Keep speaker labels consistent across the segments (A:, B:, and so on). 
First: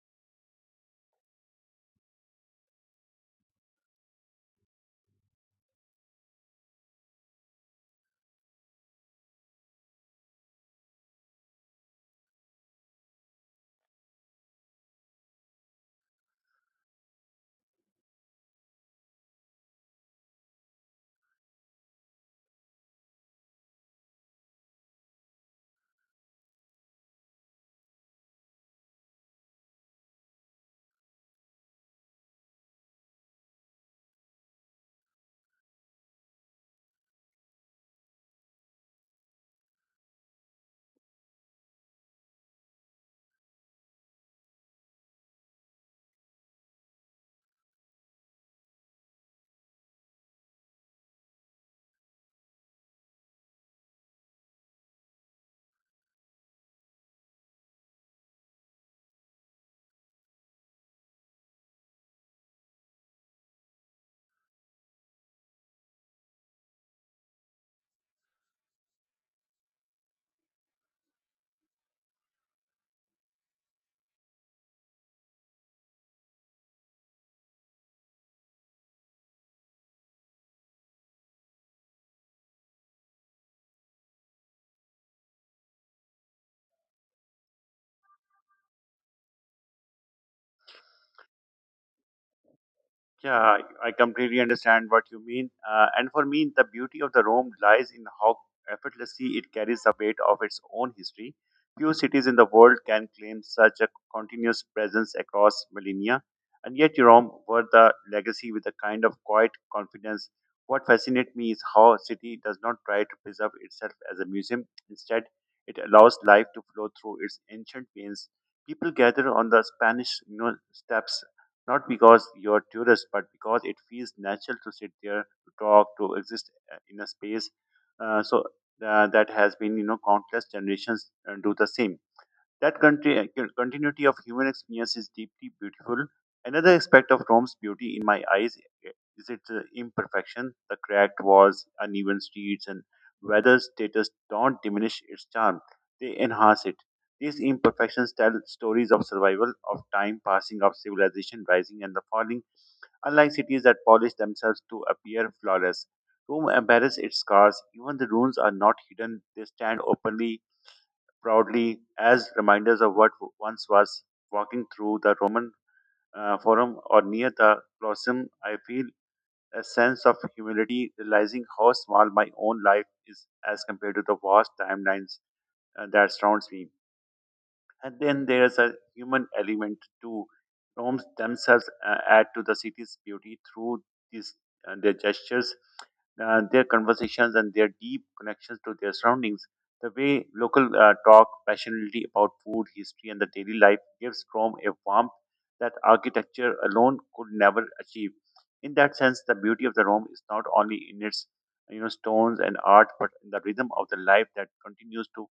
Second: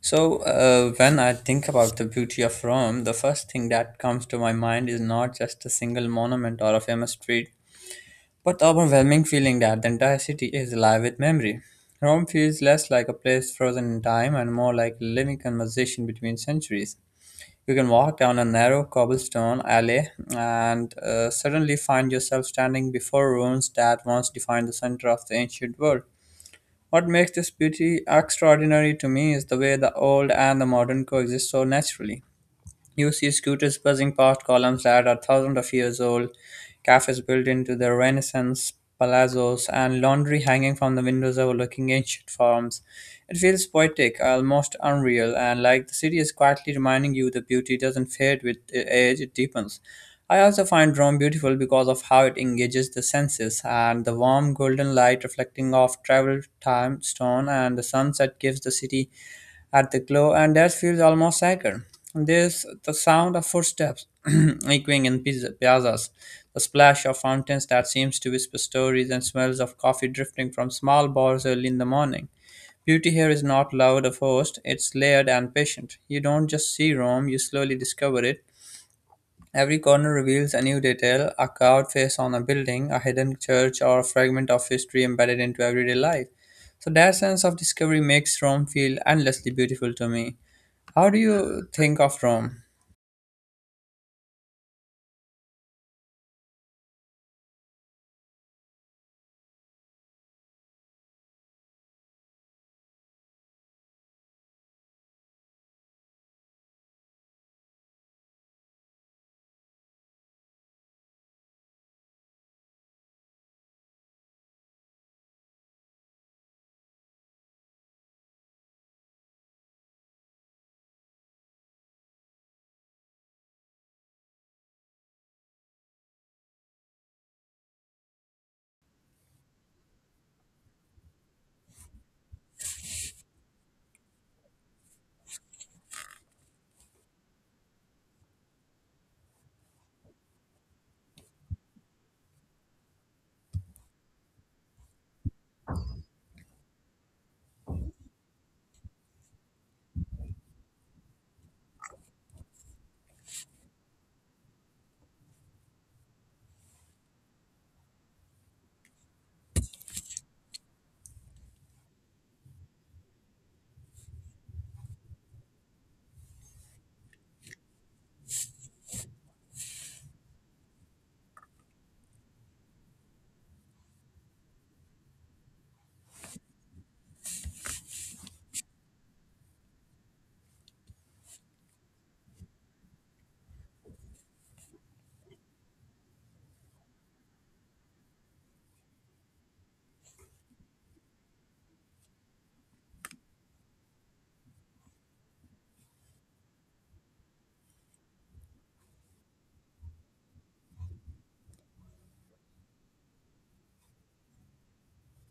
A: So when I think about the beauty of Rome, the first thing that comes to my mind is not just a single monument or a famous street, but the overwhelming feeling that the entire city is alive with memory. Rome feels less like a place frozen in time and more like a living conversation between centuries. You can walk down a narrow cobblestone alley and suddenly find yourself standing before ruins that once defined the center of the ancient world. What makes this beauty extraordinary to me is the way the old and the modern coexist so naturally. You see scooters buzzing past columns that are thousands of years old, cafes built into the Renaissance, palazzos, and laundry hanging from the windows overlooking ancient farms. It feels poetic, almost unreal, and like the city is quietly reminding you that beauty doesn't fade with age, it deepens. I also find Rome beautiful because of how it engages the senses, and the warm golden light reflecting off travel time stone and the sunset gives the city at the glow, and that feels almost sacred. There's the sound of footsteps echoing in piazzas, the splash of fountains that seems to whisper stories, and smells of coffee drifting from small bars early in the morning. Beauty here is not loud or forced, it's layered and patient. You don't just see Rome, you slowly discover it. Every corner reveals a new detail, a carved face on a building, a hidden church, or a fragment of history embedded into everyday life. So that sense of discovery makes Rome feel endlessly beautiful to me. How do you think of Rome?
B: Yeah, I completely understand what you mean. And for me, the beauty of the Rome lies in how effortlessly it carries the weight of its own history. Few cities in the world can claim such a continuous presence across millennia, and yet Rome wore the legacy with a kind of quiet confidence. What fascinates me is how a city does not try to preserve itself as a museum. Instead, it allows life to flow through its ancient veins. People gather on the Spanish steps not because you're a tourist, but because it feels natural to sit there, to talk, to exist in a space. So that has been, countless generations do the same. That continuity of human experience is deeply beautiful. Another aspect of Rome's beauty, in my eyes, eh, is its imperfection. The cracked walls, uneven streets, and weather status don't diminish its charm, they enhance it. These imperfections tell stories of survival, of time passing, of civilization rising and the falling, unlike cities that polish themselves to appear flawless. Rome embarrasses its scars, even the ruins are not hidden, they stand openly proudly as reminders of what once was. Walking through the Roman Forum or near the Colosseum, I feel a sense of humility, realizing how small my own life is as compared to the vast timelines that surrounds me. And then there's a human element too. Rome's themselves add to the city's beauty through these their gestures, their conversations, and their deep connections to their surroundings. The way local talk passionately about food, history, and the daily life gives Rome a warmth that architecture alone could never achieve. In that sense, the beauty of the Rome is not only in its stones and art, but in the rhythm of the life that continues to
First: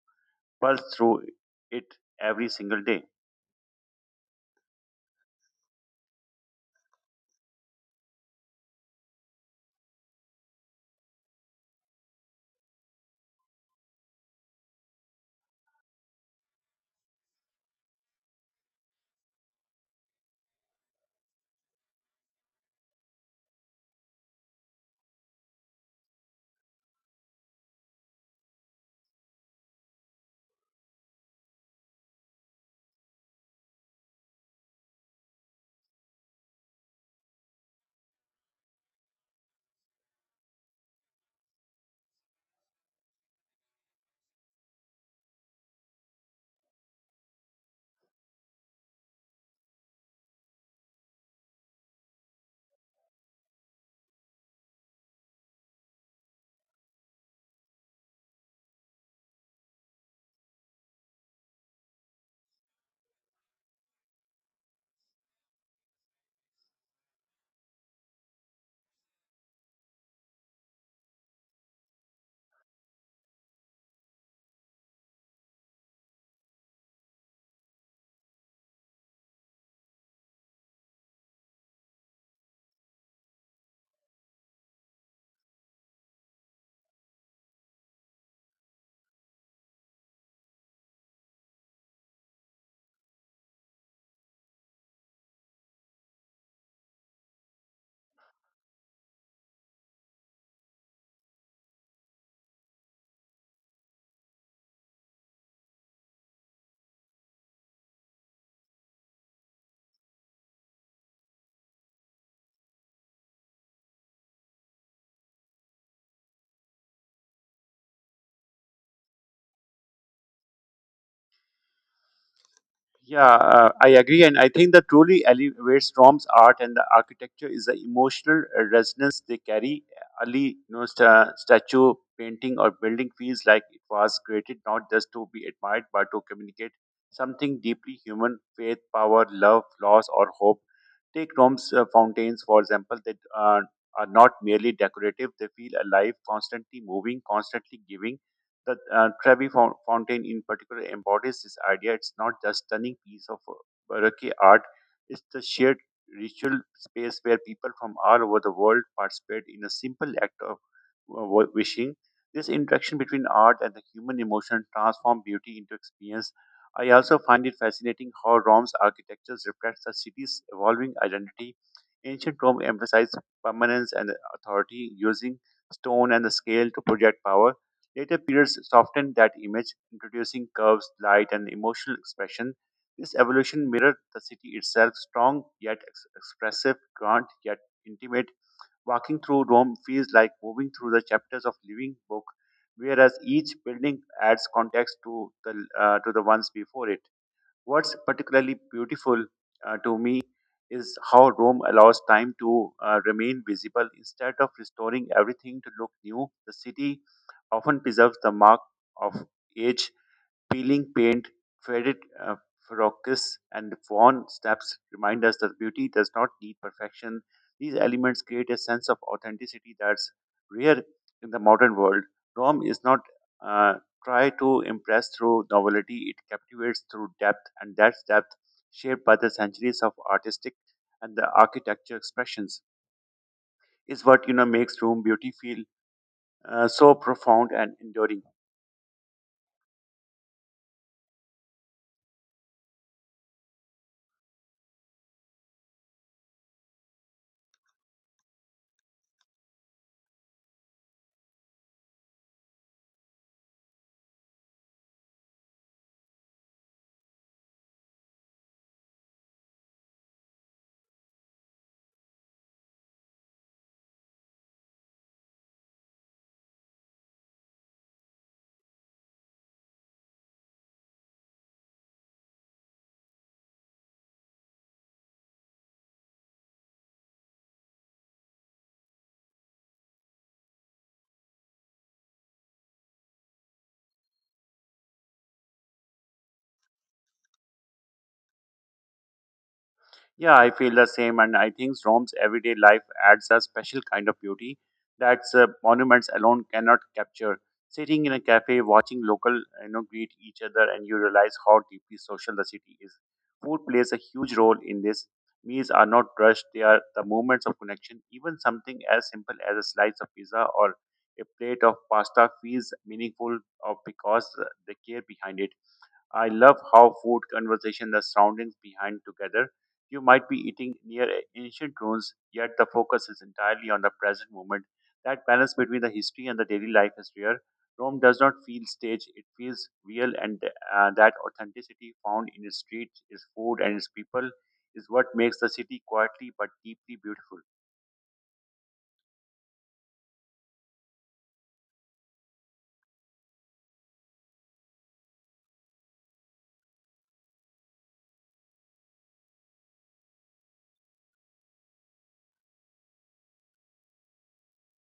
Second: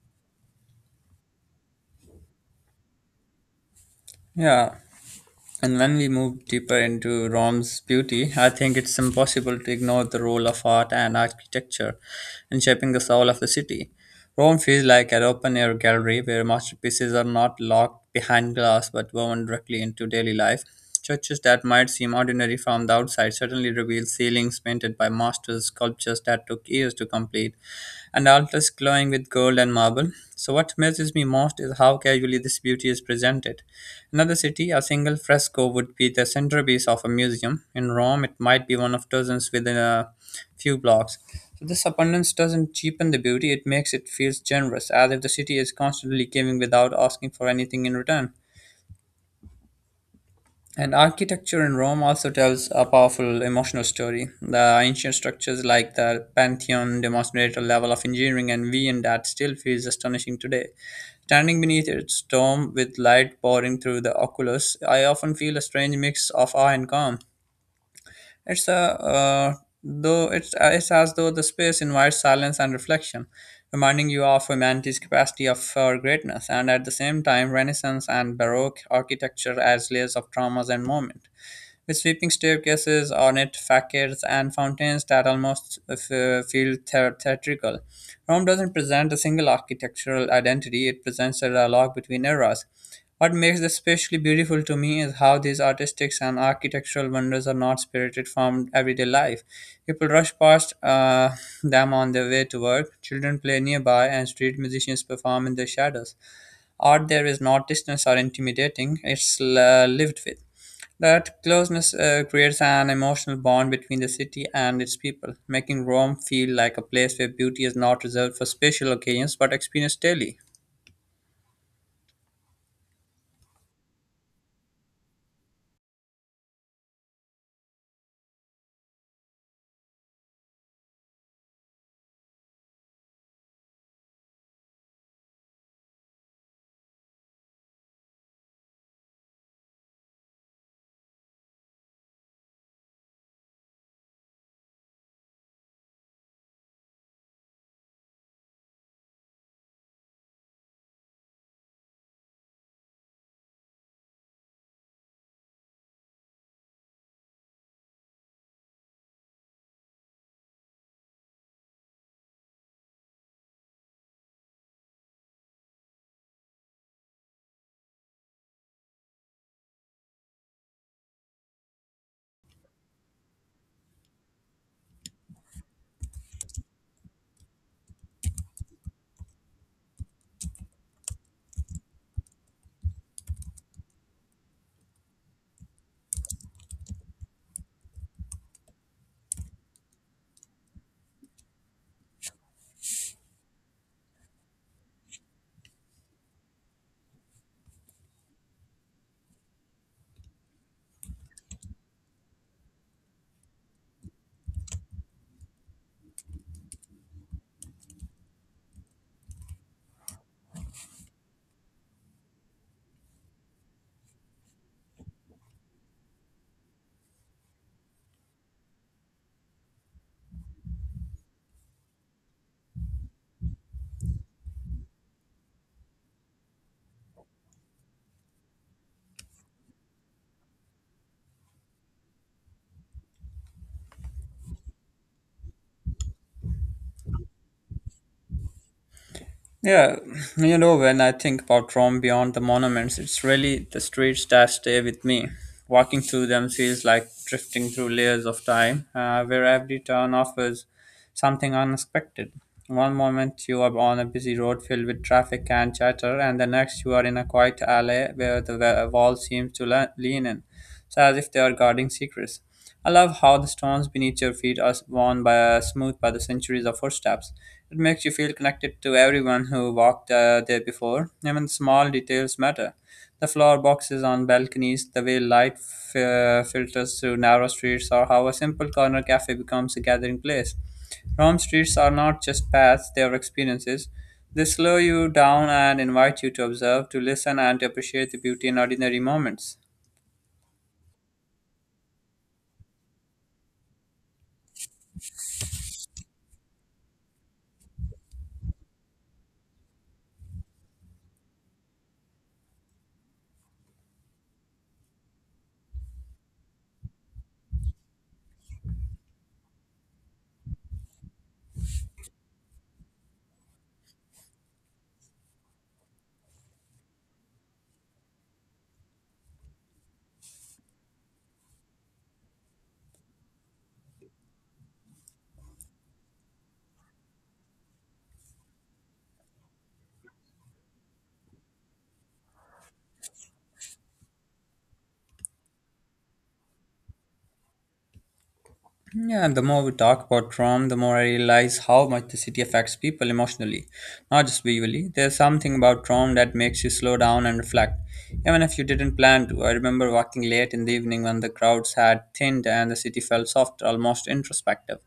B: pulse through it every single day.
A: Yeah, and when we move deeper into Rome's beauty, I think it's impossible to ignore the role of art and architecture in shaping the soul of the city. Rome feels like an open air gallery where masterpieces are not locked behind glass but woven directly into daily life. Churches that might seem ordinary from the outside suddenly reveal ceilings painted by masters, sculptures that took years to complete, and altars glowing with gold and marble. So, what amazes me most is how casually this beauty is presented. Another city, a single fresco would be the centerpiece of a museum. In Rome, it might be one of dozens within a few blocks. So this abundance doesn't cheapen the beauty, it makes it feel generous, as if the city is constantly giving without asking for anything in return. And architecture in Rome also tells a powerful emotional story. The ancient structures like the Pantheon demonstrate a level of engineering and vision that still feels astonishing today. Standing beneath its dome with light pouring through the oculus, I often feel a strange mix of awe and calm. It's a uh, it's as though the space invites silence and reflection, reminding you of humanity's capacity of for greatness, and at the same time, Renaissance and Baroque architecture as layers of traumas and moment with sweeping staircases, ornate facades, and fountains that almost feel theatrical. Rome doesn't present a single architectural identity, it presents a dialogue between eras. What makes this especially beautiful to me is how these artistic and architectural wonders are not spirited from everyday life. People rush past them on their way to work, children play nearby, and street musicians perform in their shadows. Art there is not distant or intimidating, it's lived with. That closeness creates an emotional bond between the city and its people, making Rome feel like a place where beauty is not reserved for special occasions but experienced daily.
B: Yeah, I agree, and I think that truly elevates Rom's art and the architecture is the emotional resonance they carry. Ali, you know, statue, painting, or building feels like it was created not just to be admired but to communicate something deeply human: faith, power, love, loss, or hope. Take Rom's fountains, for example. They uh, are not merely decorative; they feel alive, constantly moving, constantly giving. The Trevi Fountain, in particular, embodies this idea. It's not just stunning piece of Baroque art; it's the shared ritual space where people from all over the world participate in a simple act of wishing. This interaction between art and the human emotion transforms beauty into experience. I also find it fascinating how Rome's architecture reflects the city's evolving identity. Ancient Rome emphasized permanence and authority, using stone and the scale to project power. Later periods softened that image, introducing curves, light, and emotional expression. This evolution mirrored the city itself, strong yet expressive, grand yet intimate. Walking through Rome feels like moving through the chapters of living book, whereas each building adds context to the ones before it. What's particularly beautiful to me is how Rome allows time to remain visible instead of restoring everything to look new. The city often preserves the mark of age, peeling paint, faded uh, focus, and worn steps remind us that beauty does not need perfection. These elements create a sense of authenticity that's rare in the modern world. Rome is not uh, try to impress through novelty; it captivates through depth, and that's depth shaped by the centuries of artistic and the architecture expressions is what makes room beauty feel so profound and enduring.
A: Yeah, you know, when I think about Rome beyond the monuments, it's really the streets that stay with me. Walking through them feels like drifting through layers of time, where every turn offers something unexpected. One moment you are on a busy road filled with traffic and chatter, and the next you are in a quiet alley where the wall seems to lean in so as if they are guarding secrets. I love how the stones beneath your feet are worn by smooth by the centuries of footsteps. It makes you feel connected to everyone who walked there before. Even small details matter. The flower boxes on balconies, the way light filters through narrow streets, or how a simple corner cafe becomes a gathering place. Rome streets are not just paths, they are experiences. They slow you down and invite you to observe, to listen, and to appreciate the beauty in ordinary moments.
B: Yeah, I feel the same, and I think Rome's everyday life adds a special kind of beauty that monuments alone cannot capture. Sitting in a cafe, watching local, you know, greet each other, and you realize how deeply social the city is. Food plays a huge role in this. Meals are not rushed; they are the moments of connection. Even something as simple as a slice of pizza or a plate of pasta feels meaningful, because the care behind it. I love how food, conversation, the surroundings behind together. You might be eating near ancient ruins, yet the focus is entirely on the present moment. That balance between the history and the daily life is rare. Rome does not feel staged; it feels real, and that authenticity found in its streets, its food, and its people is what makes the city quietly but deeply beautiful.
A: Yeah, the more we talk about Trump, the more I realize how much the city affects people emotionally, not just visually. There's something about Trump that makes you slow down and reflect, even if you didn't plan to. I remember walking late in the evening when the crowds had thinned and the city felt softer, almost introspective.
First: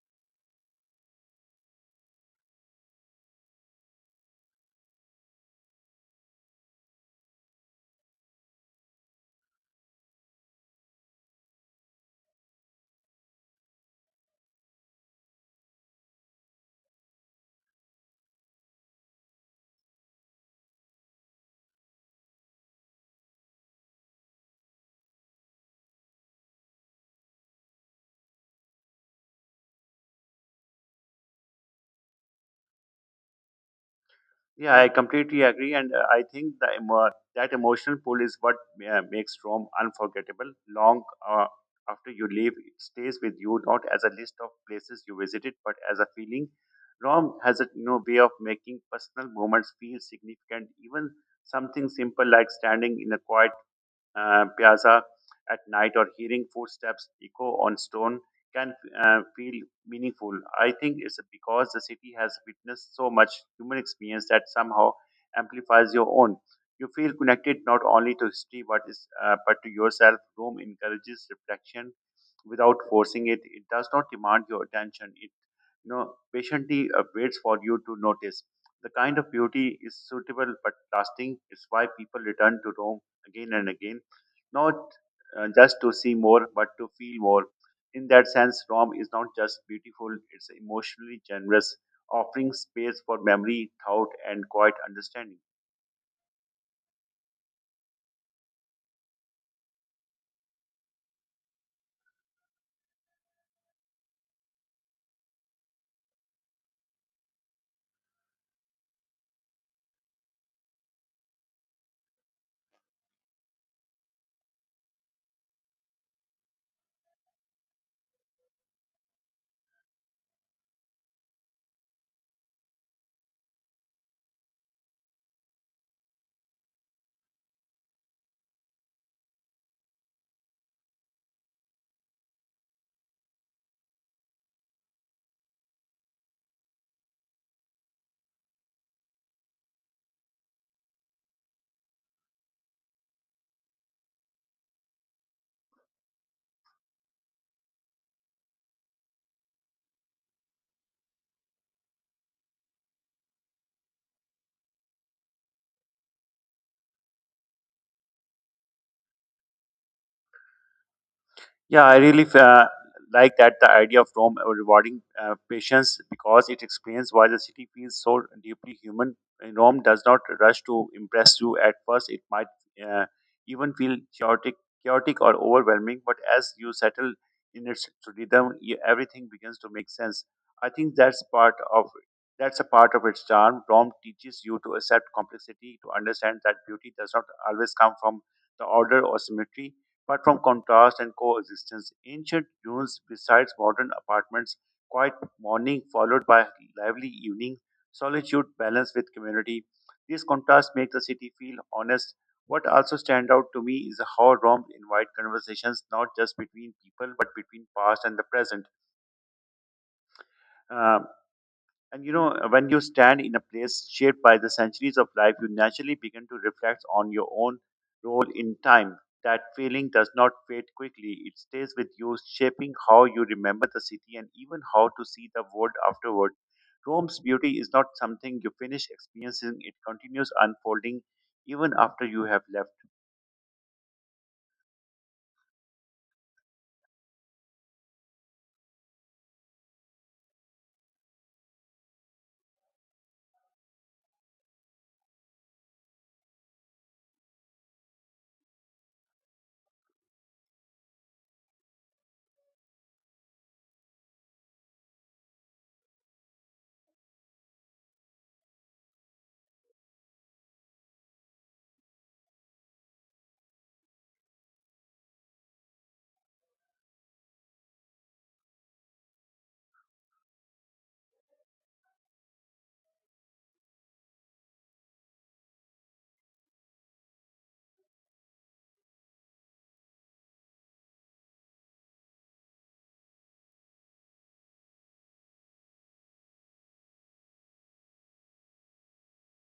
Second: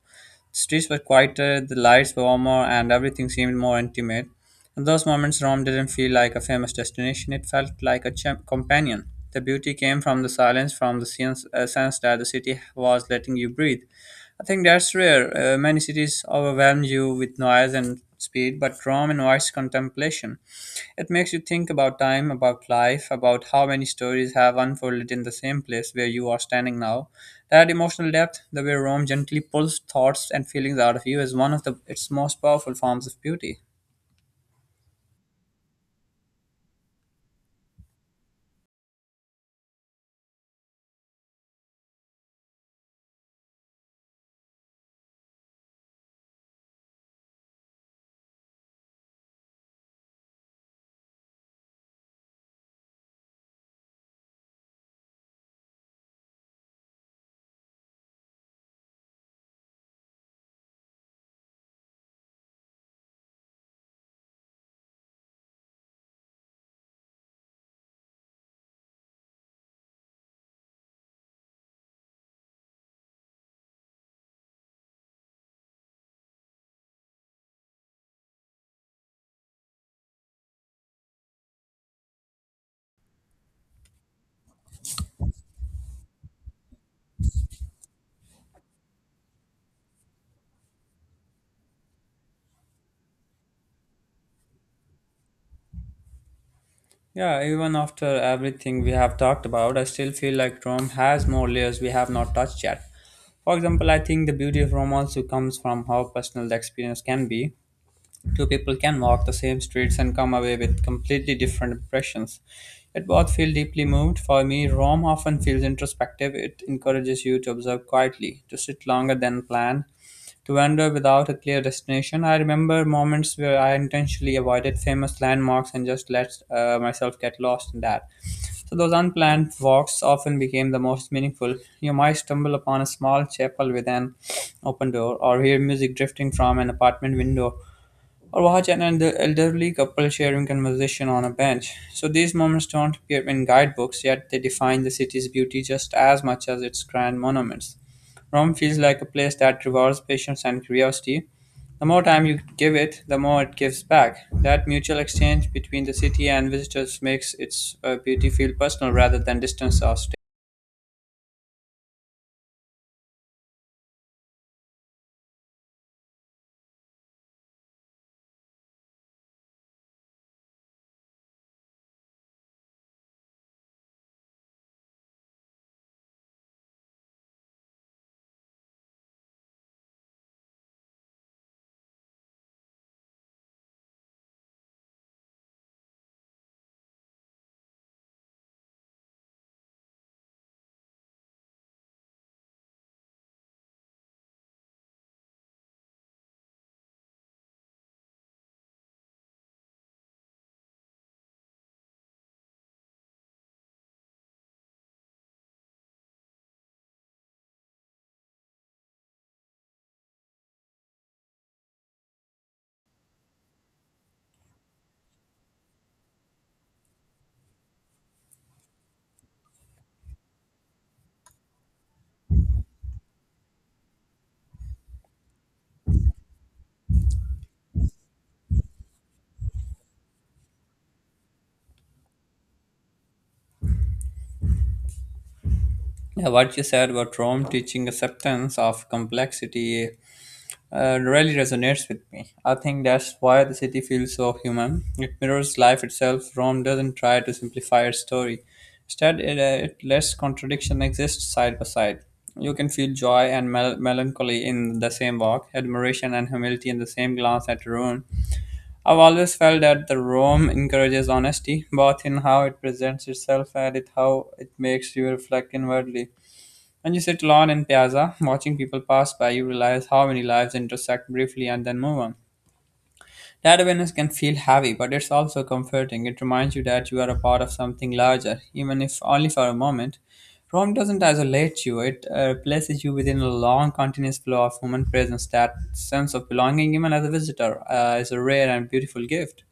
A: The streets were quieter, the lights were warmer, and everything seemed more intimate. In those moments, Rome didn't feel like a famous destination, it felt like a companion. The beauty came from the silence, from the sense that the city was letting you breathe. I think that's rare. Many cities overwhelm you with noise and speed, but Rome invites contemplation. It makes you think about time, about life, about how many stories have unfolded in the same place where you are standing now. That emotional depth, the way Rome gently pulls thoughts and feelings out of you, is one of the its most powerful forms of beauty.
B: Yeah, I completely agree, and I think that emotional pull is what makes Rome unforgettable. Long uh, after you leave, it stays with you not as a list of places you visited, but as a feeling. Rome has a way of making personal moments feel significant, even something simple like standing in a quiet piazza at night or hearing footsteps echo on stone can feel meaningful. I think it's because the city has witnessed so much human experience that somehow amplifies your own. You feel connected not only to history but is but to yourself. Rome encourages reflection without forcing it. It does not demand your attention. It patiently waits for you to notice. The kind of beauty is suitable but lasting. It's why people return to Rome again and again, not just to see more, but to feel more. In that sense, Rome is not just beautiful, it's emotionally generous, offering space for memory, thought, and quiet understanding.
A: Yeah, even after everything we have talked about, I still feel like Rome has more layers we have not touched yet. For example, I think the beauty of Rome also comes from how personal the experience can be. Two people can walk the same streets and come away with completely different impressions. Yet both feel deeply moved. For me, Rome often feels introspective. It encourages you to observe quietly, to sit longer than planned, to wander without a clear destination. I remember moments where I intentionally avoided famous landmarks and just let myself get lost in that. So those unplanned walks often became the most meaningful. You might stumble upon a small chapel with an open door, or hear music drifting from an apartment window, or watch an elderly couple sharing conversation on a bench. So these moments don't appear in guidebooks, yet they define the city's beauty just as much as its grand monuments. Rome feels like a place that rewards patience and curiosity. The more time you give it, the more it gives back. That mutual exchange between the city and visitors makes its beauty feel personal rather than distance or state.
B: Yeah, I really like that the idea of Rome rewarding patience because it explains why the city feels so deeply human. And Rome does not rush to impress you at first. It might uh, even feel chaotic or overwhelming, but as you settle in its rhythm, everything begins to make sense. I think that's a part of its charm. Rome teaches you to accept complexity, to understand that beauty does not always come from the order or symmetry but from contrast and coexistence, ancient dunes besides modern apartments, quiet morning followed by lively evening, solitude balanced with community. These contrasts make the city feel honest. What also stand out to me is how Rome invites conversations not just between people but between past and the present. Um, when you stand in a place shaped by the centuries of life, you naturally begin to reflect on your own role in time. That feeling does not fade quickly, it stays with you, shaping how you remember the city and even how to see the world afterward. Rome's beauty is not something you finish experiencing, it continues unfolding even after you have left.
A: Yeah, what you said about Rome teaching acceptance of complexity really resonates with me. I think that's why the city feels so human. It mirrors life itself. Rome doesn't try to simplify its story. Instead, it lets contradiction exist side by side. You can feel joy and melancholy in the same walk, admiration and humility in the same glance at ruin. I've always felt that the Rome encourages honesty, both in how it presents itself and it how it makes you reflect inwardly. When you sit alone in Piazza, watching people pass by, you realize how many lives intersect briefly and then move on. That awareness can feel heavy, but it's also comforting. It reminds you that you are a part of something larger, even if only for a moment. Rome doesn't isolate you, it places you within a long, continuous flow of human presence. That sense of belonging, even as a visitor, is a rare and beautiful gift.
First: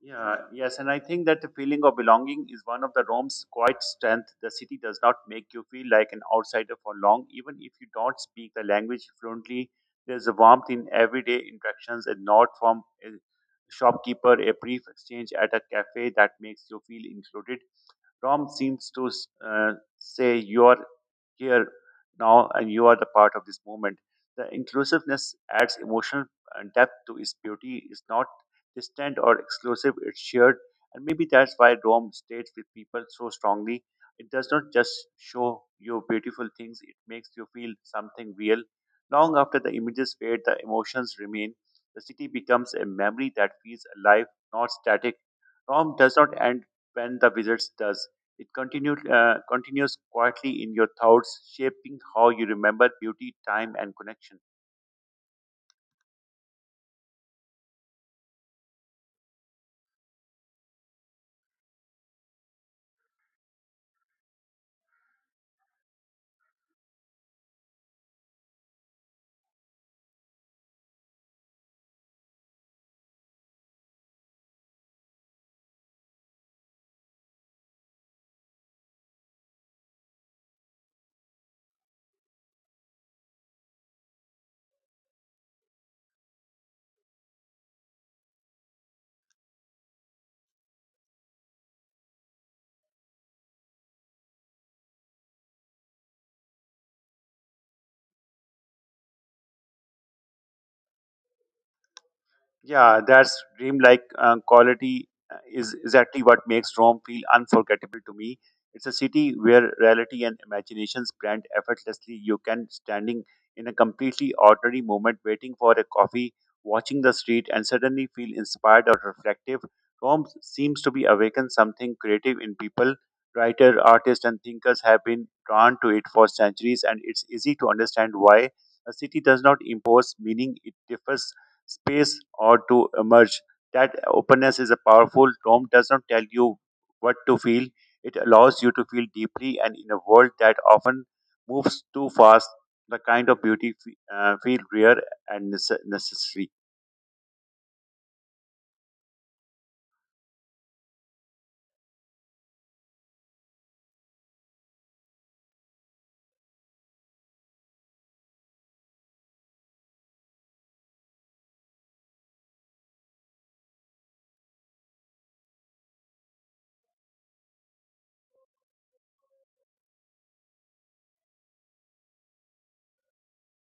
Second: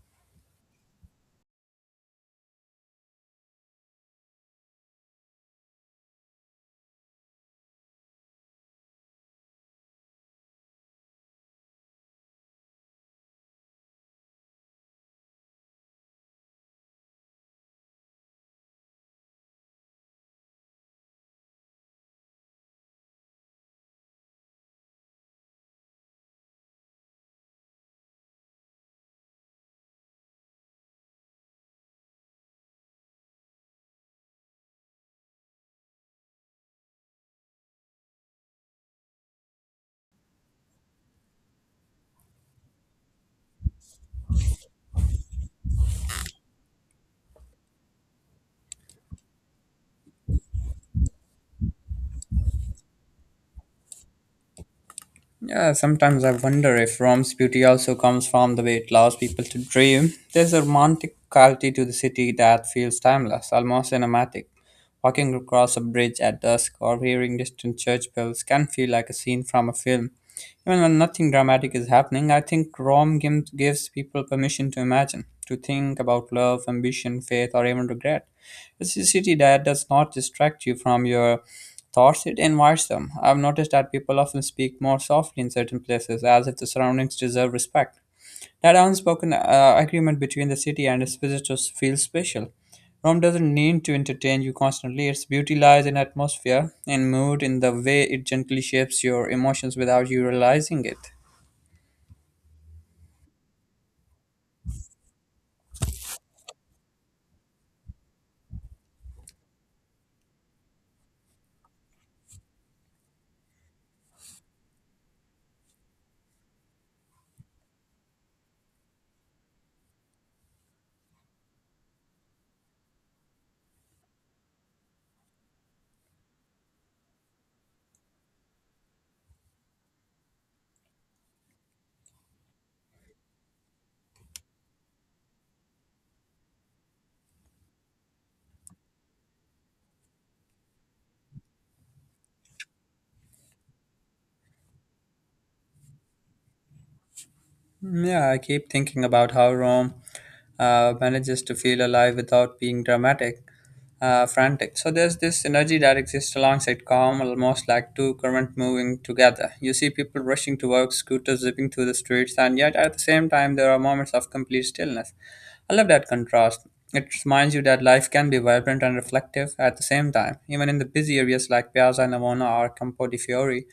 B: Yeah, yes, and I think that the feeling of belonging is one of the Rome's quiet strength. The city does not make you feel like an outsider for long, even if you don't speak the language fluently. There's a warmth in everyday interactions, a nod from a shopkeeper, a brief exchange at a cafe that makes you feel included. Rome seems to uh, say you're here now and you are the part of this movement. The inclusiveness adds emotional depth to its beauty. It's not distant or exclusive, it's shared. And maybe that's why Rome stays with people so strongly. It does not just show you beautiful things, it makes you feel something real. Long after the images fade, the emotions remain. The city becomes a memory that feels alive, not static. Rome does not end when the visits does. It continues quietly in your thoughts, shaping how you remember beauty, time, and connection.
A: Yeah, sometimes I wonder if Rome's beauty also comes from the way it allows people to dream. There's a romantic quality to the city that feels timeless, almost cinematic. Walking across a bridge at dusk or hearing distant church bells can feel like a scene from a film. Even when nothing dramatic is happening, I think Rome gives people permission to imagine, to think about love, ambition, faith, or even regret. It's city that does not distract you from your thoughts, it invites them. I've noticed that people often speak more softly in certain places, as if the surroundings deserve respect. That unspoken agreement between the city and its visitors feels special. Rome doesn't need to entertain you constantly. Its beauty lies in atmosphere, in mood, in the way it gently shapes your emotions without you realizing it.
B: Yeah, that's dreamlike quality is exactly what makes Rome feel unforgettable to me. It's a city where reality and imaginations blend effortlessly. You can standing in a completely ordinary moment, waiting for a coffee, watching the street, and suddenly feel inspired or reflective. Rome seems to be awakened something creative in people. Writer, artists, and thinkers have been drawn to it for centuries, and it's easy to understand why. A city does not impose meaning; it differs space or to emerge. That openness is a powerful. Rome does not tell you what to feel, it allows you to feel deeply, and in a world that often moves too fast, the kind of beauty feel rare and necessary.
A: Yeah, I keep thinking about how Rome manages to feel alive without being dramatic, frantic. So there's this energy that exists alongside calm, almost like two currents moving together. You see people rushing to work, scooters zipping through the streets, and yet at the same time, there are moments of complete stillness. I love that contrast. It reminds you that life can be vibrant and reflective at the same time. Even in the busy areas like Piazza Navona or Campo di Fiori,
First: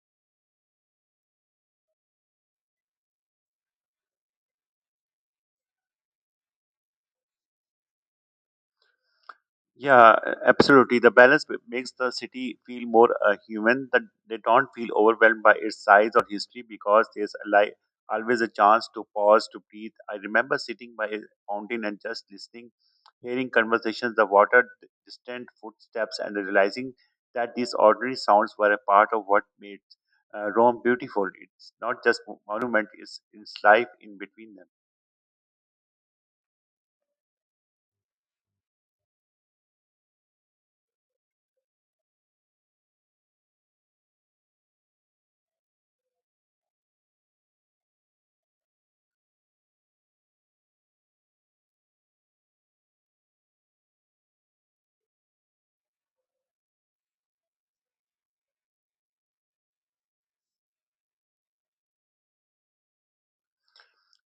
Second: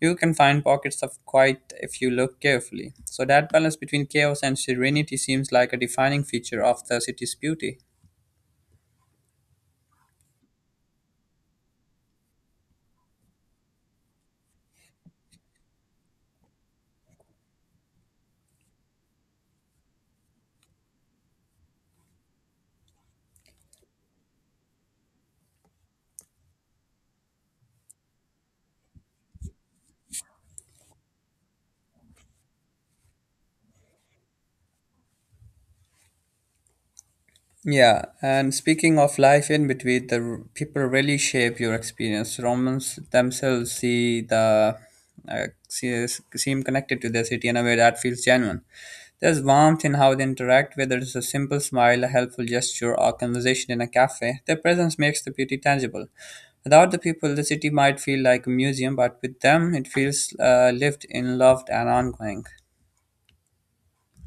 A: you can find pockets of quiet if you look carefully. So, that balance between chaos and serenity seems like a defining feature of the city's beauty.
B: Yeah, absolutely. The balance makes the city feel more human. That they don't feel overwhelmed by its size or history because there's always a chance to pause to breathe. I remember sitting by a fountain and just listening, hearing conversations, the water, distant footsteps, and realizing that these ordinary sounds were a part of what made Rome beautiful. It's not just monument; it's its life in between them.
A: Yeah, and speaking of life in between, people really shape your experience. Romans themselves uh, see, seem connected to their city in a way that feels genuine. There's warmth in how they interact, whether it's a simple smile, a helpful gesture, or conversation in a cafe. Their presence makes the beauty tangible. Without the people, the city might feel like a museum, but with them, it feels lived in, loved, and ongoing.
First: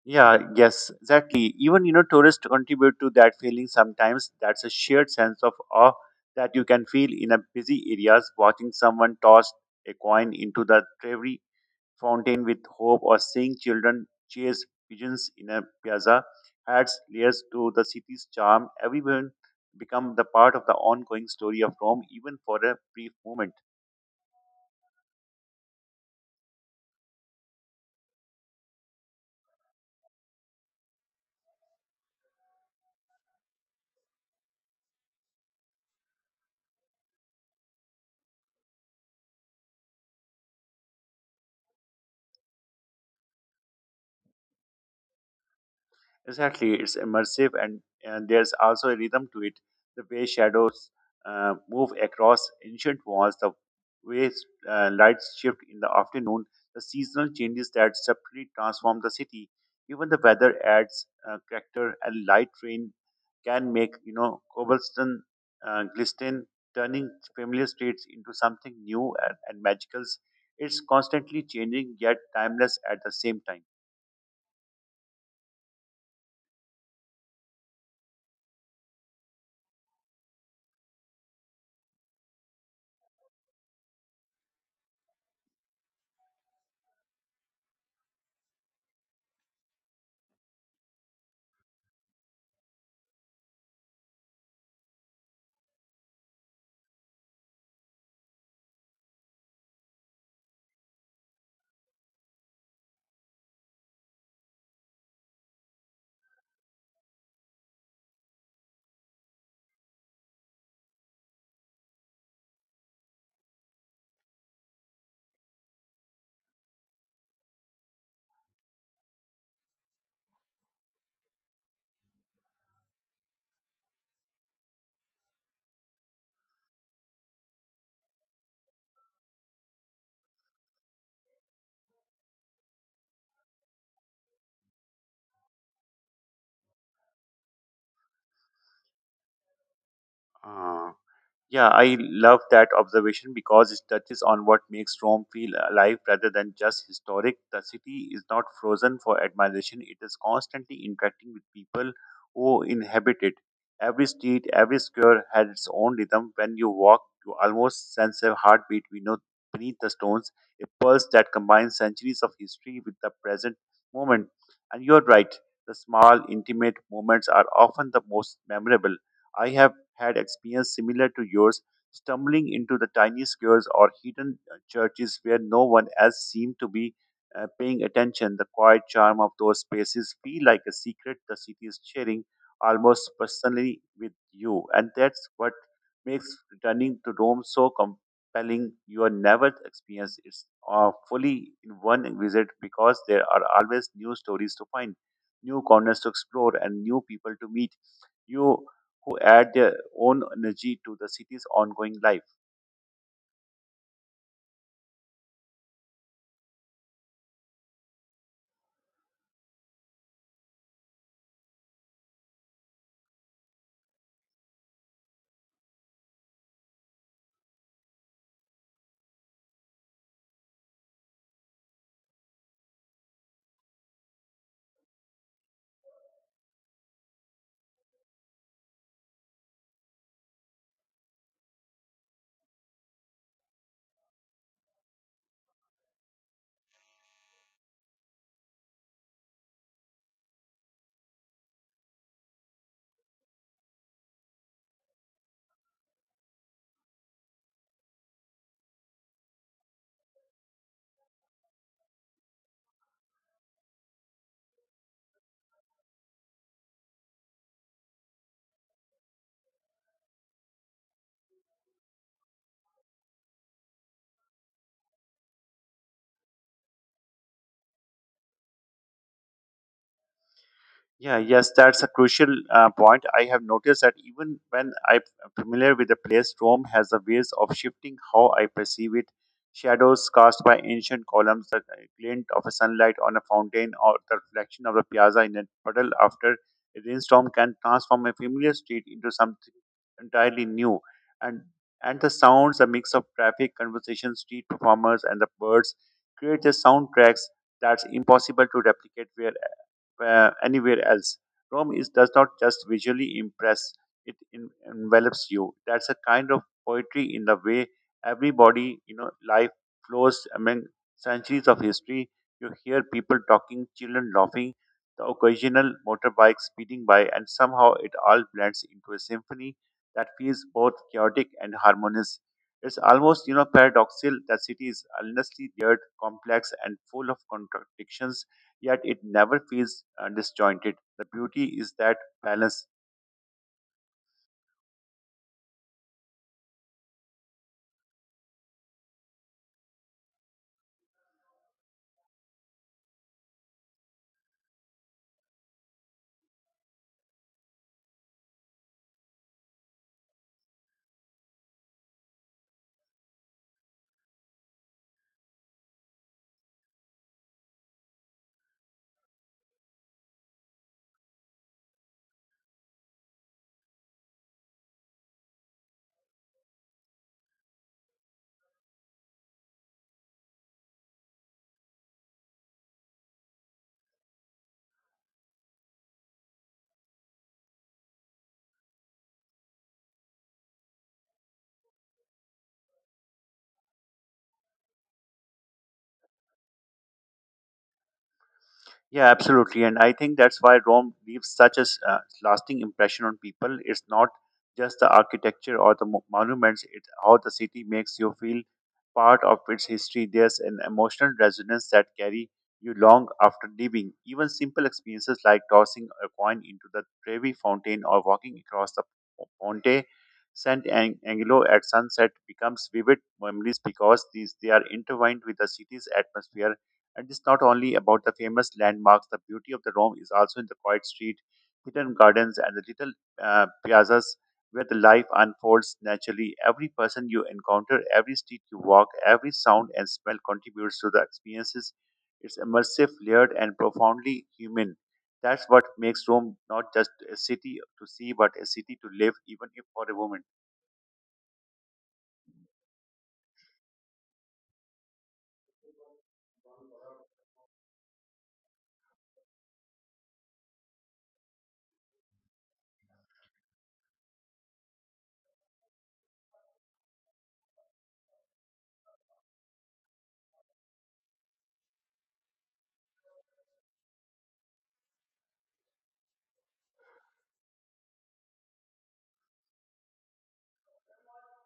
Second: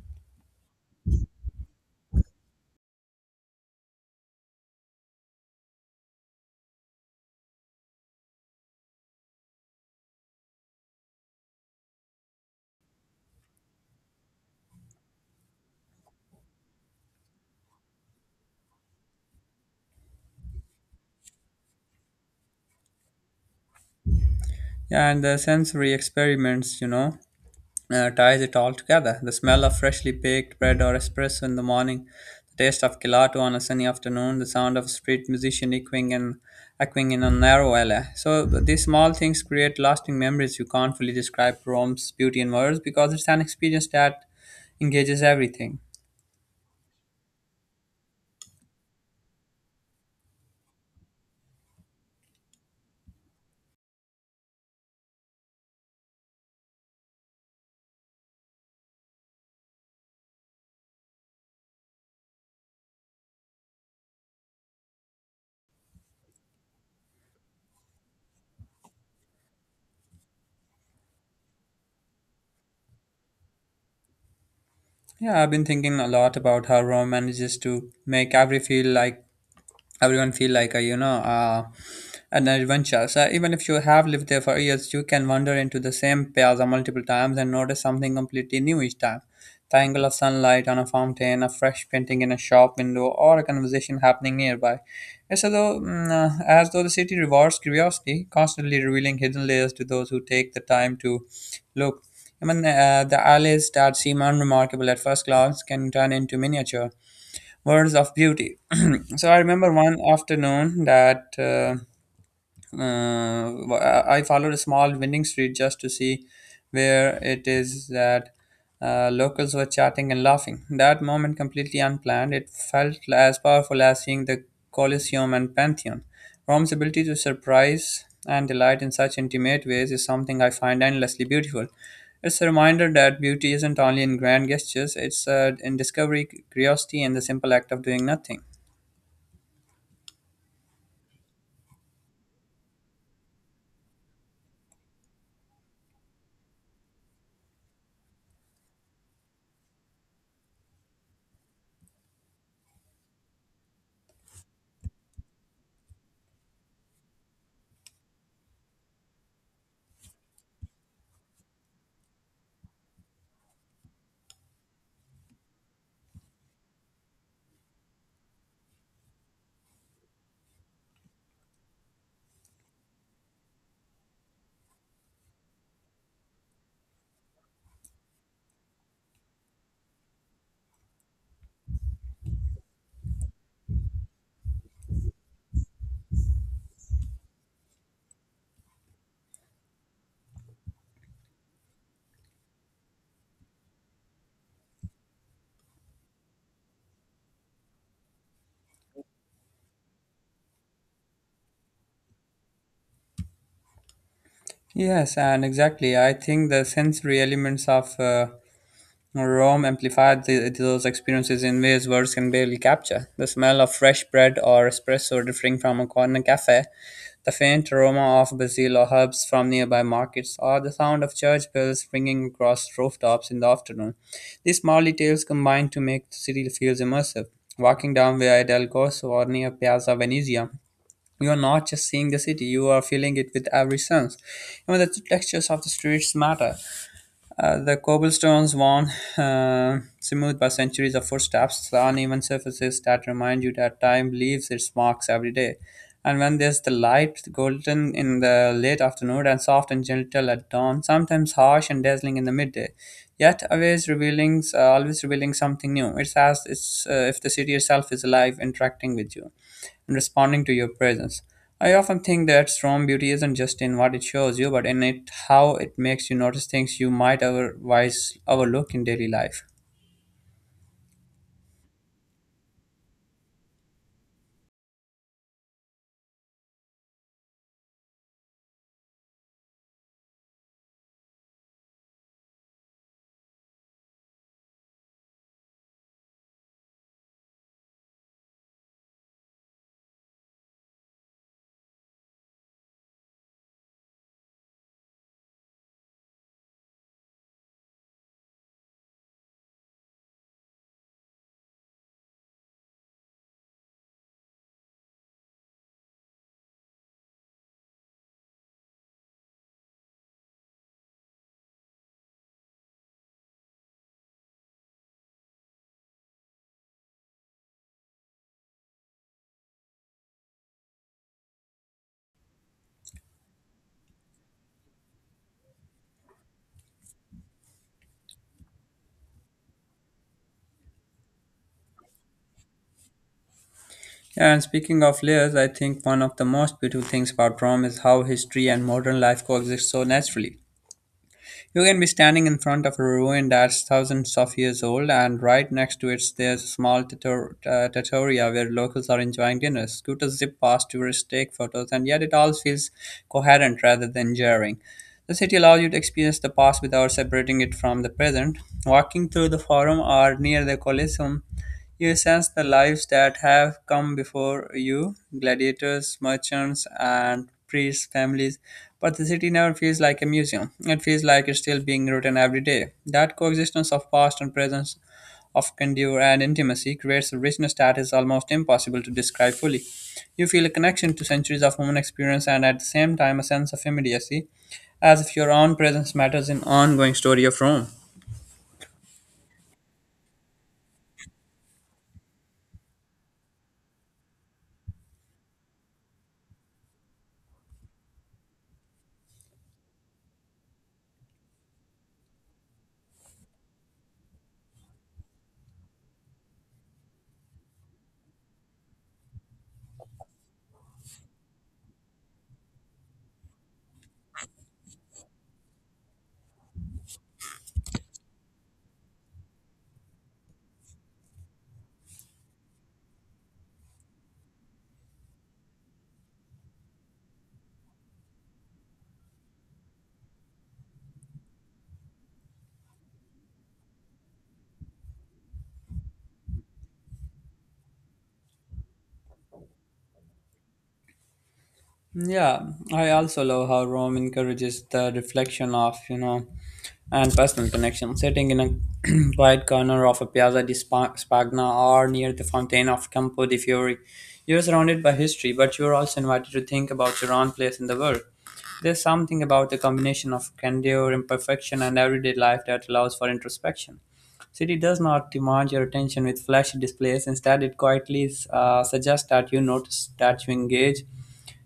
B: Yeah, yes, exactly. Even tourists contribute to that feeling sometimes. That's a shared sense of awe that you can feel in a busy areas, watching someone toss a coin into the Trevi fountain with hope, or seeing children chase pigeons in a piazza. Adds layers to the city's charm. Everyone become the part of the ongoing story of Rome, even for a brief moment.
A: Yeah, and the sensory experiments ties it all together. The smell of freshly baked bread or espresso in the morning, the taste of gelato on a sunny afternoon, the sound of a street musician echoing in a narrow alley. So these small things create lasting memories. You can't fully describe Rome's beauty in words because it's an experience that engages everything.
B: Exactly, it's immersive and there's also a rhythm to it. The way shadows move across ancient walls, the way lights shift in the afternoon, the seasonal changes that subtly transform the city. Even the weather adds character. A light rain can make cobblestone glisten, turning familiar streets into something new and magical. It's constantly changing yet timeless at the same
A: Yeah, I've been thinking a lot about how Rome manages to make everyone feel like a an adventure. So even if you have lived there for years, you can wander into the same plaza multiple times and notice something completely new each time, the angle of sunlight on a fountain, a fresh painting in a shop window, or a conversation happening nearby. It's as though the city rewards curiosity, constantly revealing hidden layers to those who take the time to look. The alleys that seem unremarkable at first glance can turn into miniature words of beauty. So I remember one afternoon that I followed a small winning streak just to see where it is that locals were chatting and laughing. That moment, completely unplanned, it felt as powerful as seeing the Colosseum and Pantheon. Rome's ability to surprise and delight in such intimate ways is something I find endlessly beautiful. It's a reminder that beauty isn't only in grand gestures, it's in discovery, curiosity, and the simple act of doing nothing.
B: time. Yeah, I love that observation because it touches on what makes Rome feel alive rather than just historic. The city is not frozen for admiration, it is constantly interacting with people who inhabit it. Every street, every square has its own rhythm. When you walk, you almost sense a heartbeat beneath the stones, a pulse that combines centuries of history with the present moment. And you're right, the small, intimate moments are often the most memorable. I have had experience similar to yours, stumbling into the tiny squares or hidden churches where no one else seemed to be paying attention. The quiet charm of those spaces feel like a secret the city is sharing almost personally with you, and that's what makes returning to Rome so compelling. You are never experienced it fully in one visit because there are always new stories to find, new corners to explore, and new people to meet. You who add their own energy to the city's ongoing life.
A: Yes, and exactly. I think the sensory elements of Rome amplified those experiences in ways words can barely capture. The smell of fresh bread or espresso drifting from a corner cafe, the faint aroma of basil or herbs from nearby markets, or the sound of church bells ringing across rooftops in the afternoon. These small details combine to make the city feel immersive. Walking down Via del Corso or near Piazza Venezia, you are not just seeing the city, you are feeling it with every sense. Even the textures of the streets matter. The cobblestones, worn smooth by centuries of footsteps, the uneven surfaces that remind you that time leaves its marks every day. And when there's the light, golden in the late afternoon and soft and gentle at dawn, sometimes harsh and dazzling in the midday, yet always revealing something new. It's as if the city itself is alive, interacting with you and responding to your presence. I often think that strong beauty isn't just in what it shows you, but in it how it makes you notice things you might otherwise overlook in daily life.
B: Yeah, yes, that's a crucial point. I have noticed that even when I'm familiar with the place, Rome has a ways of shifting how I perceive it. Shadows cast by ancient columns, the glint of a sunlight on a fountain, or the reflection of a piazza in a puddle after a rainstorm can transform a familiar street into something entirely new. And and the sounds, a mix of traffic, conversation, street performers, and the birds create the soundtracks that's impossible to replicate where anywhere else. Rome is does not just visually impress; it envelops you. That's a kind of poetry in the way everybody, you know, life flows among centuries of history. You hear people talking, children laughing, the occasional motorbike speeding by, and somehow it all blends into a symphony that feels both chaotic and harmonious. It's almost, you know, paradoxical that city is endlessly layered, complex, and full of contradictions yet it never feels disjointed. The beauty is that balance.
A: Yeah, and speaking of layers, I think one of the most beautiful things about Rome is how history and modern life coexist so naturally. You can be standing in front of a ruin that's thousands of years old, and right next to it there's a small trattoria where locals are enjoying dinner. Scooters zip past tourists, take photos, and yet it all feels coherent rather than jarring. The city allows you to experience the past without separating it from the present. Walking through the forum or near the Colosseum, you sense the lives that have come before you, gladiators, merchants, and priests' families. But the city never feels like a museum, it feels like it's still being written every day. That coexistence of past and present, of candor and intimacy, creates a richness that is almost impossible to describe fully. You feel a connection to centuries of human experience and at the same time a sense of immediacy, as if your own presence matters in ongoing story of Rome.
B: Yeah, absolutely. And I think that's why Rome leaves such a lasting impression on people. It's not just the architecture or the monuments, it's how the city makes you feel part of its history. There's an emotional resonance that carry you long after leaving. Even simple experiences like tossing a coin into the Trevi fountain or walking across the Ponte Sant'Angelo at sunset becomes vivid memories because these they are intertwined with the city's atmosphere and it's not only about the famous landmarks, the beauty of the Rome is also in the quiet street, hidden gardens, and the little piazzas where the life unfolds naturally. Every person you encounter, every street you walk, every sound and smell contributes to the experiences. It's immersive, layered, and profoundly human. That's what makes Rome not just a city to see, but a city to live, even if for a woman.
A: Yeah, I also love how Rome encourages the reflection of, and personal connection. Sitting in a quiet corner of a Spagna or near the Fountain of Campo di Fiori, you're surrounded by history, but you're also invited to think about your own place in the world. There's something about the combination of candor, imperfection, and everyday life that allows for introspection. City does not demand your attention with flashy displays. Instead, it quietly suggests that you notice, that you engage,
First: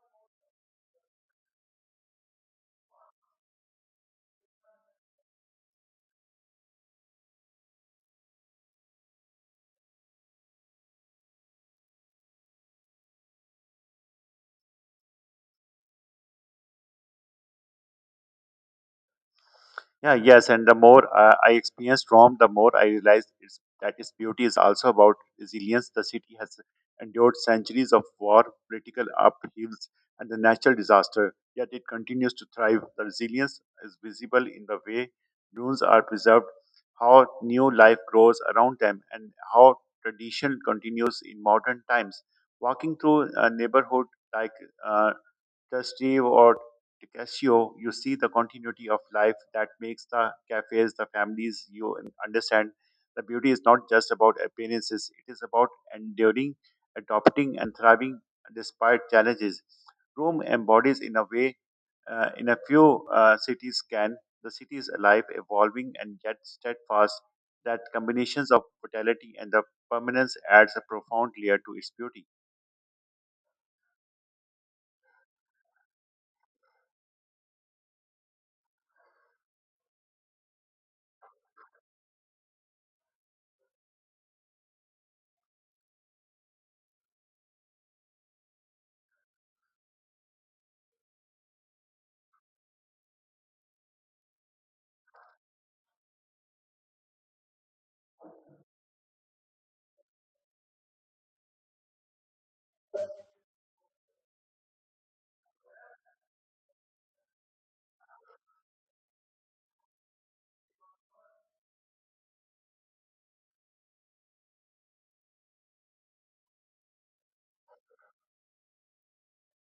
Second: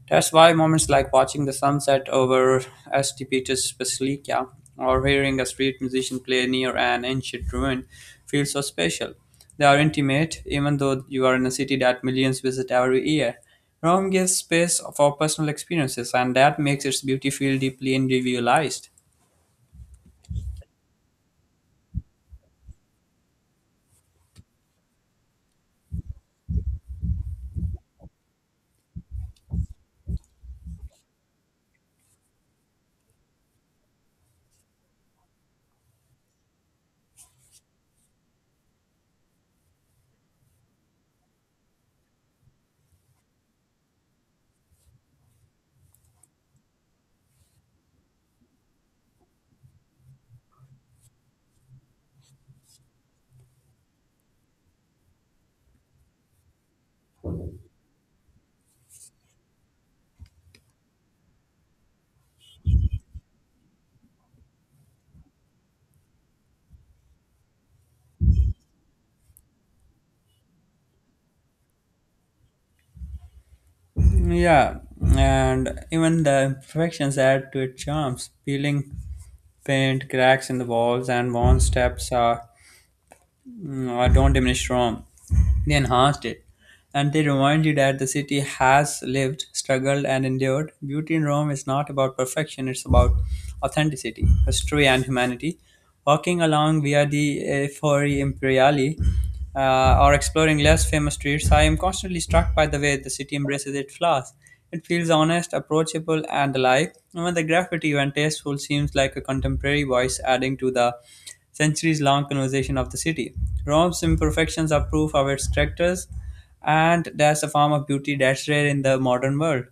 A: that's why moments like watching the sunset over St. Peter's Basilica or hearing a street musician play near an ancient ruin feel so special. They are intimate, even though you are in a city that millions visit every year. Rome gives space for personal experiences, and that makes its beauty feel deeply individualized.
B: Yeah, yes, and the more I experienced Rome, the more I realized it's, that its beauty is also about resilience. The city has endured centuries of war, political upheavals, and the natural disaster, yet it continues to thrive. The resilience is visible in the way ruins are preserved, how new life grows around them, and how tradition continues in modern times. Walking through a neighborhood like uh, Trastevere or Tecatito, you see the continuity of life that makes the cafes, the families you understand. The beauty is not just about appearances, it is about enduring, adopting, and thriving despite challenges. Rome embodies, in a way, in a few cities can. The city is alive, evolving, and yet steadfast. That combinations of brutality and the permanence adds a profound layer to its beauty.
A: Yeah, and even the imperfections add to its charms. Peeling paint, cracks in the walls, and worn steps are, no, I don't diminish Rome. They enhanced it. And they remind you that the city has lived, struggled, and endured. Beauty in Rome is not about perfection, it's about authenticity, history, and humanity. Walking along Via di Fori Imperiali or exploring less famous streets, I am constantly struck by the way the city embraces its flaws. It feels honest, approachable, and alive. Even the graffiti, when tasteful, seems like a contemporary voice adding to the centuries long conversation of the city. Rome's imperfections are proof of its characters, and that's a form of beauty that's rare in the modern world.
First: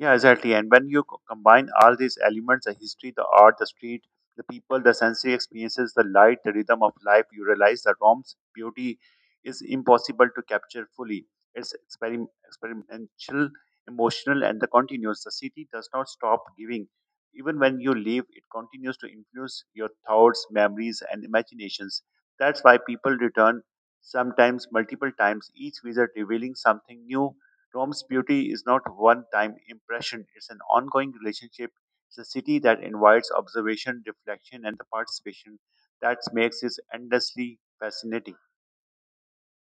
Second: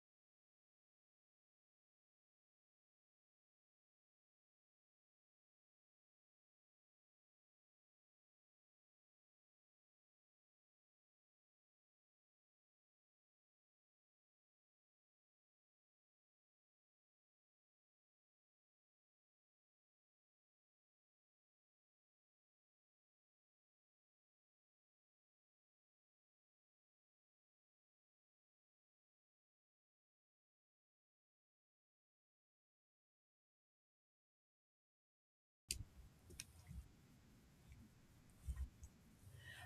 B: Yeah, exactly. And when you combine all these elements the history, the art, the street, the people, the sensory experiences, the light, the rhythm of life you realize that Rome's beauty is impossible to capture fully. It's experimental, emotional, and the continuous. The city does not stop giving. Even when you leave, it continues to influence your thoughts, memories, and imaginations. That's why people return sometimes multiple times, each visit revealing something new. Rome's beauty is not one time impression, it's an ongoing relationship. It's a city that invites observation, reflection, and the participation that makes it endlessly fascinating.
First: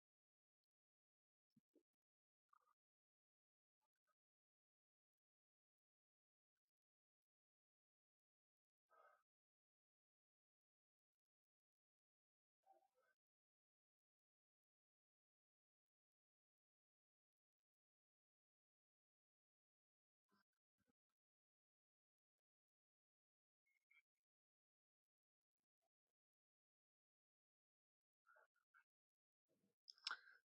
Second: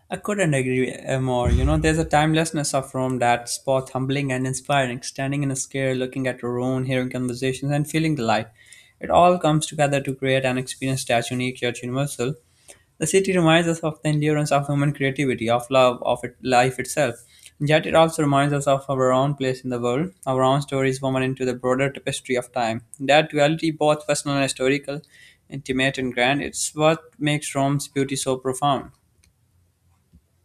A: I couldn't agree more. You know, there's a timelessness of Rome that's both humbling and inspiring. Standing in a square, looking at your own, hearing conversations, and feeling the light. It all comes together to create an experience that's unique yet universal. The city reminds us of the endurance of human creativity, of love, life itself. Yet it also reminds us of our own place in the world, our own stories woven into the broader tapestry of time. That duality, both personal and historical, intimate and grand, it's what makes Rome's beauty so profound.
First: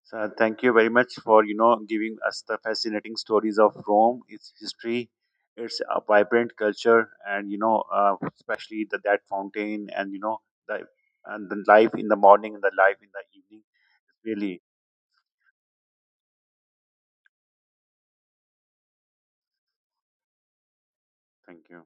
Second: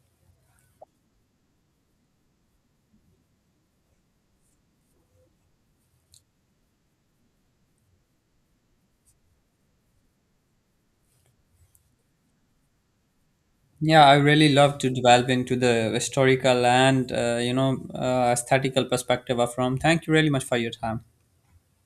B: So thank you very much for giving us the fascinating stories of Rome, its history, its vibrant culture, and especially the that fountain and the and the life in the morning and the life in the evening.
A: Yeah, I really
B: Really,
A: love to delve into the historical and you know aesthetical perspective of Rome. Thank you really much for your time.
B: thank you.